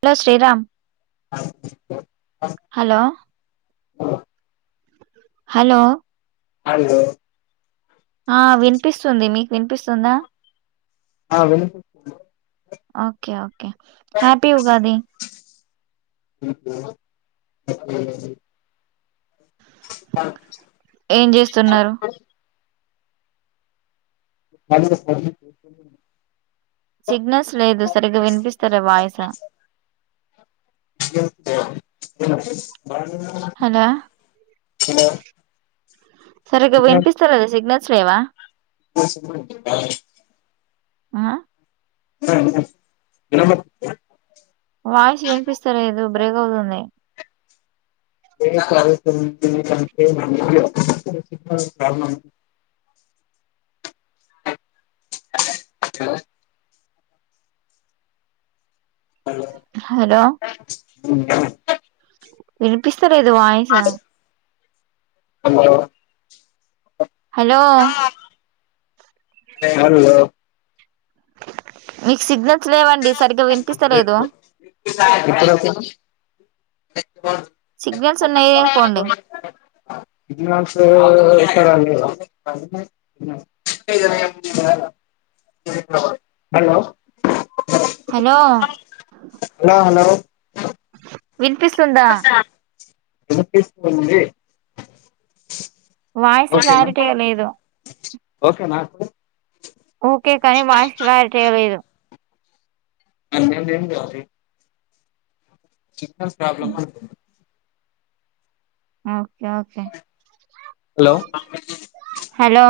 Hello Sriram [inaudible] hello hello hello ఆ వినిపిస్తుంది మీకు వినిపిస్తుందా ఆ వినిపిస్తుంది ఓకే ఓకే హ్యాపీ ఉగాది మీకు కూడా హ్యాపీ ఉగాది ఏం చేస్తున్నారు [inaudible] మీరే చెప్పాలి సిగ్నల్స్ లేదు సరిగ్గా వినిపిస్తలే వాయిస విన పీస్ బాడుండా హలో సరిగ్గా వినిపిస్తే లేదా సిగ్నల్స్ లేవా [inaudible] ఆ ఉన్నాయి ఉన్నాయి వినపడుతోందా వాయిసు వినిపిస్తా లేదు బ్రేక్ అవుతుంది బ్రేక్ అవుతుంది అంటే [inaudible] సిగ్నల్స్ ప్రాబ్లం [inaudible] హలో వినిపిస్తూ ఉందా వినిపిస్తా లేదు వాయిస్ అవున హలో హలో మీకు సిగ్నల్స్ లేవండి సరిగగా వినిపిస్తలేదు ఇప్పుడు ఓకేనా సిగ్నల్స్ ఉన్న ఏరియా పొండి సిగ్నల్స్ ఎక్కడా లేవు హలో హలో వినిపిస్తుందా వినిపిస్తుంది వాయిస్ ఓకేనా క్లారిటీగా లేదు ఓకేనా ఓకే కానీ వాయిస్ క్లారిటీగా లేదు. అ ఏం కా [inaudible] చిన్న ప్రాబ్లమ్ ఆ okay okay hello hello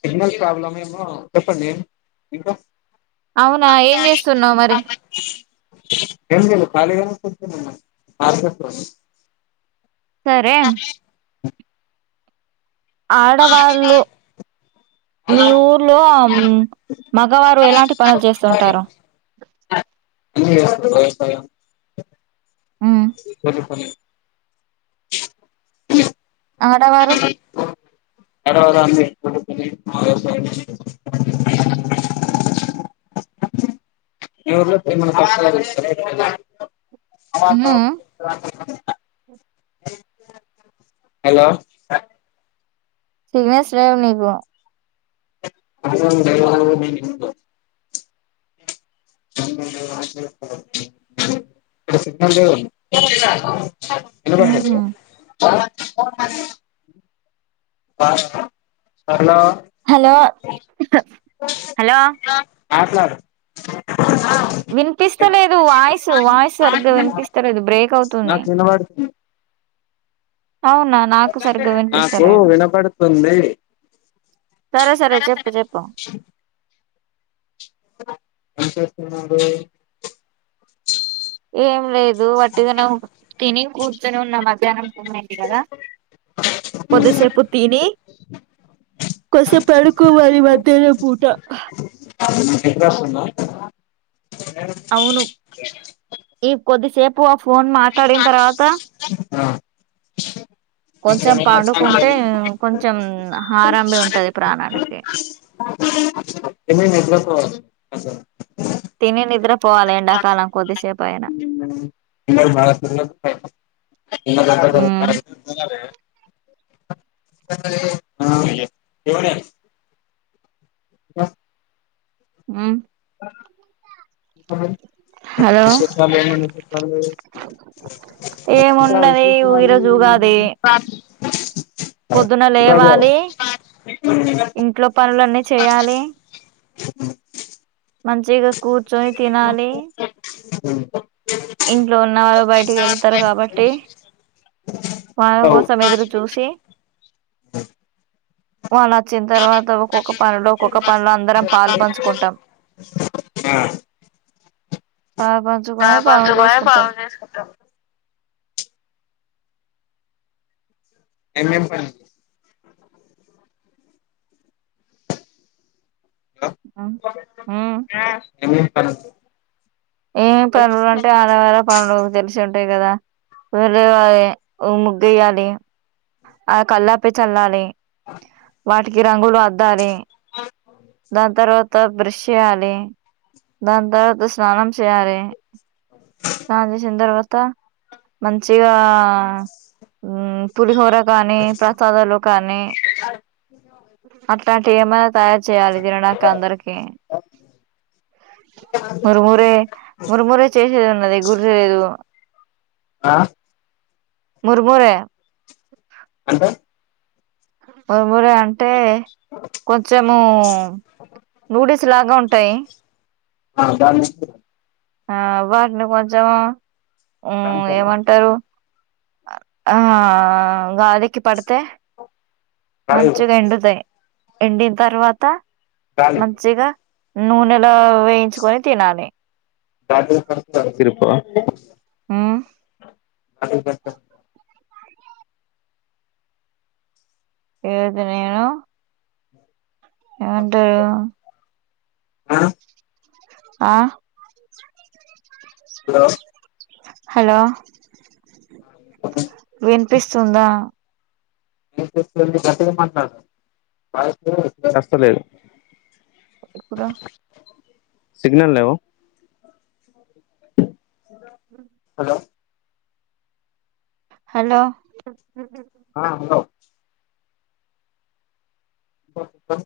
signal problem ఏమో చెప్పండి ఇంకా అవునా ఏం చేస్తున్నావు మరి ఏం లేదు కలిగానే సరే ఆడవాళ్ళు మీ ఊర్లోం ఊ మగవారు ఎలాంటి పనులు చేస్తుంటారు. అన్ని చేస్తుంటారు. మ్, రోజు పని ఆడ వారు ఆడవారు అన్ని కొన్ని పనులు చేస్తారు. [inaudible] మీ ఊర్లో ఏమైనా కొత్తగా చేస్తారా ఆడవాళ్ళు ఆ [inaudible] హలో సిగ్నల్స్ లేవు మీకు ఆడవాళ్ళు [inaudible] ఇడ సిగ్నల్లేదు మ్హూ. వినపడుతంద ఆ [inaudible] బాన్నవ సరళ హలో హలో మాట్లాడు వినిపిస్తలేదు వాయిస్ వాయిస్ సరిగ్గా వినిపిస్తలేదు బ్రేక్ అవుతుంది. నాకు వినబడుతుంది అవునా నాకు సరిగ్గా నాకు వినిపిస్తలేదు వినపడుతుంది. సరే సరే చెప్పు చెప్పు నాకు వినపడ్ ఏం లేదు వట్టిగనే తిని కూర్ కూర్చొని ఉన్నా మధ్యాహ్నం టైమ్ అయింది కదా కొద్దిసేపు తిని కొద్దిసేపు పడుకోవాలి మధ్యాన్నం పూట ఎందుకు అరుస్తున్నావ్ అవును ఈ కొద్దిసేపు ఆ ఫోన్ ఏ మాట్లాడిన ఆ తర్వాత కొంచెం నట్లస్ [unintelligible] పండుకుంటే కొంచెం హారంభి ఉంటది ప్రాణానికి తెలీదు ఎప్పుడువస్తావని ఆ సర్ తినినిద్రపో [unintelligible] అట్లా ఉమ్ కాదే లే ఆ [unintelligible] ఎవరేం ఆ ఉ ఆ హలో విశేషాలు ఏం అనుకుంటున్నారు మీరు ఏమున్నది ఈరోజు ఉగాది [inaudible] పొద్దున లేవాలి ఇంట్లో పనులన్నీ చేయాలి [unintelligible] మంచిగా కూర్చొని తినాలి ఉమ్ ఇంట్లో ఉన్న వాళ్ళు బయటికి వెళ్తారు కాబట్టి వాళ్ళ కోసం ఎదురు చూసి వాళ్ళు వచ్చిన తర్వాత ఒక్కొక్క పనిలో ఒక్కొక్క పనిలో అందరం పాలు పంచుకుంటాం పాలు ఆ పంచుకొని పదు పనులు పాయే చేసుకుంటాం పనులు చేసుకుంటా ఎం ఎం పనులు ఆమ్ హుమ్ ఏం ఏం పనులు ఏమేం పనులు అంటే ఆడవాళ్ళు పనులు తెలిసే ఉంట్ తే కదా ఎవరు తేవాలి ఓ ముగ్గు ఎయాలి అ కళ్ళాపి చల్లాలి వాటికి కి రంగులు అద్ ద్దాలి దాని తర్వాత త బ్రష్ ఏయ్యాలీ దాని తరువాత స్ననం చేయాలి [unintelligible] ఇంక మంచిగా పులిహోర కానీ ప్రసాదాలు కానీ అట్లాం టివి ఏమన్నా తయారు చేయాలి తినడానికి అందరికి మురుమురే మురుమురే చేసేది ఉన్నది గుర్తులేదు ఓ ఆహ్ మురుమూరే అంటే మురుమూరే అం అంటే కొంచెము నూడిల్స్ లాగా ఉంటాయి హ దాన్ని ఎంచేతరు ఆ వాటిను కొంచెం ఉ ఏమంటారు ఆ గాదికి పడితే మంచు గాలి నిండుతై ఎండిన తర్వాత మంచిగా నూనెలో వేయించుకొని తినాలి తాతయ్య పెడితే మానసిరిగి పోవ మ్మ్ అ అంకుల్ ఘట్టం ఏదైతే నేను ఏమంటరు వో ఆ హలో హలో అయి వినిపిస్తుందా వినిపిస్తుంది గట్టిగా మాట్లాడు వాయిస్ సరిగా వస్తలేదు ఇప్పుడు సిగ్నల్ లేవు సావ్ హ ద హలో ఆ హలో ఫోటుమ్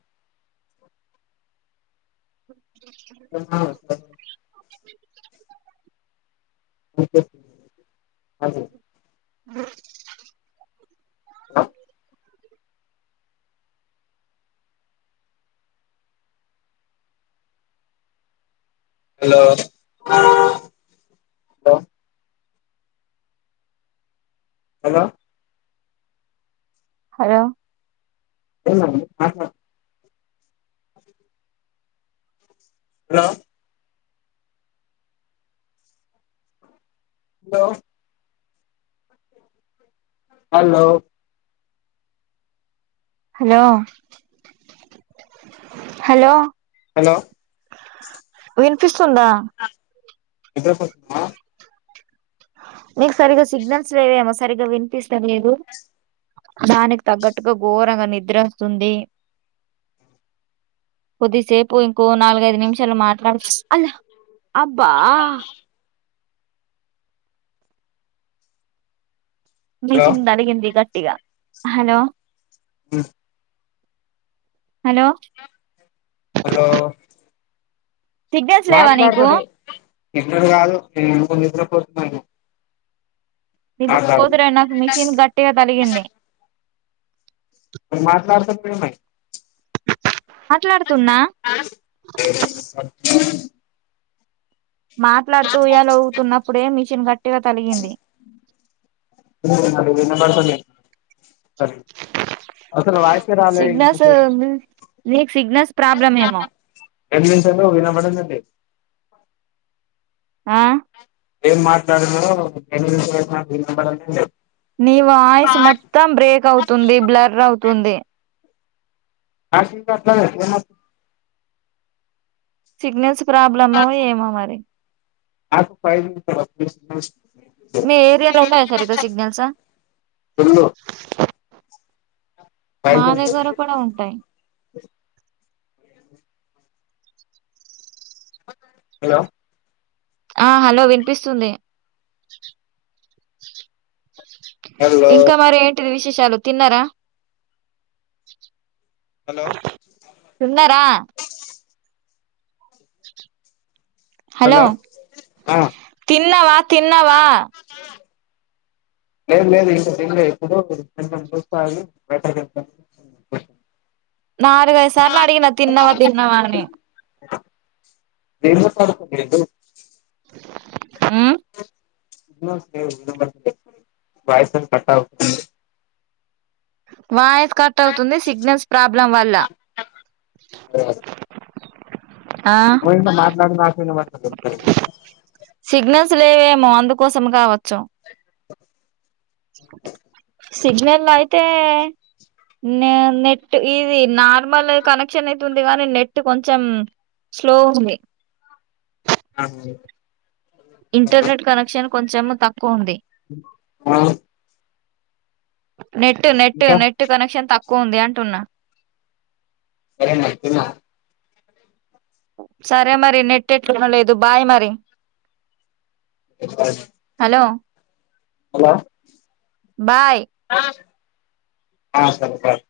హ అస్త బి కేర్ఫుల్ హజు అ లో హలో హలో హలో హలో హా hello hello hello hello hello hello విన్ఫిస్ స్తుందా నిద్రపోతున్న మీకు సరిగ్గా సిగ్నల్స్ లేవేమో సరిగ్గా వినిపిస్త లేదు దానికి తగ్గట్టుగా ఘోరంగా నిద్ర వస్తుంది కొద్దిసేపు ఇంకో నాలుగైదు నిమిషాలు మాట్లాడ్ అలా అబ్బా హలో మీకింద్ బలిగింది ఇగ ఇగ హలో ఉ హలో హలో సిగ్నల్స్ లేవా నీకు ఎక్కడ కాదు నేను కొ నిద్ద్ర పోతున్నా పోతురైనాక మిషన్ గట్టిగా తలిగింది మరి మాట్లాడుతున్న కదామ్మాయి మాట్లాడుతున్నా మాట్లాడుతూ ఉయాల ఊగుతున్నప్పుడే మిషన్ గట్టిగా తలిగింది వినబడతలేదు సరే అసలు వాయిసే రాలే సిగ్నల్స్ ఇంతసేపు మీకు సిగ్నల్స్ ప్రాబ్లం ఏమో ఏం [unintelligible] న్నావ్ వినబడడం లే ఆ ఏం మాట్లాడను [unintelligible] లేదు నీ వాయిస్ మొత్తం బ్రేక్ అవుతుంది బ్లర్ అవుతుంది ఆ [unintelligible] సిగ్నల్స్ ప్రాబ్లమో ఏమో మరి నాకు ఫైవ్ జీ [unintelligible] మీ ఏరియాలో ఉన్నాయా సరిగ్గా సిగ్నల్స్ ఫుల్లు మా ఫైవ్ జీ. దగ్గర కూడా ఉంటాయి హలో ఆ హలో వినిపిస్తుంది హలో ఇంకా మరి ఏంటిది విశేష చాలు తిన్నారా హలో తిన్నారా హలో ఆ తిన్నవా తిన్నావా లేదు లేదు ఇంకా తినలే ఇప్పుడు [unintelligible] నాలుగైదు సార్లు అడిగినా తిన్నవా తిన్నవా అని [unintelligible] ఉమ్, వాయిస్ కట్టా వాయి కట్ అవుతుంది సిగ్నల్స్ ప్రాబ్లం వల్ల ఆ [unintelligible] మాట్లాడి [unintelligible] సిగ్నల్స్ లేవేమో అందుకోసం కావచ్చు సిగ్నల్ అయితే నే నెట్ ఇది నా నార్మల్ కనెక్షన్ అయితే తుంది గాని నెట్ కొంచెం స్లో ఉంది ఆ ఇంటర్నెట్ కనెక్షన్ కొంచెం తక్కువ ఉంది ఆ నెట్ నెట్ ఇంకా నెట్ కనెక్షన్ తక్ క్కువ ఉంది అంటున్నా సరే మరి తిన్నావా సరే మరి నెట్టెట్లునలేదు బాయ్ మరి బాయ్ లో హలో బాయ్ ఆ సరే బాయ్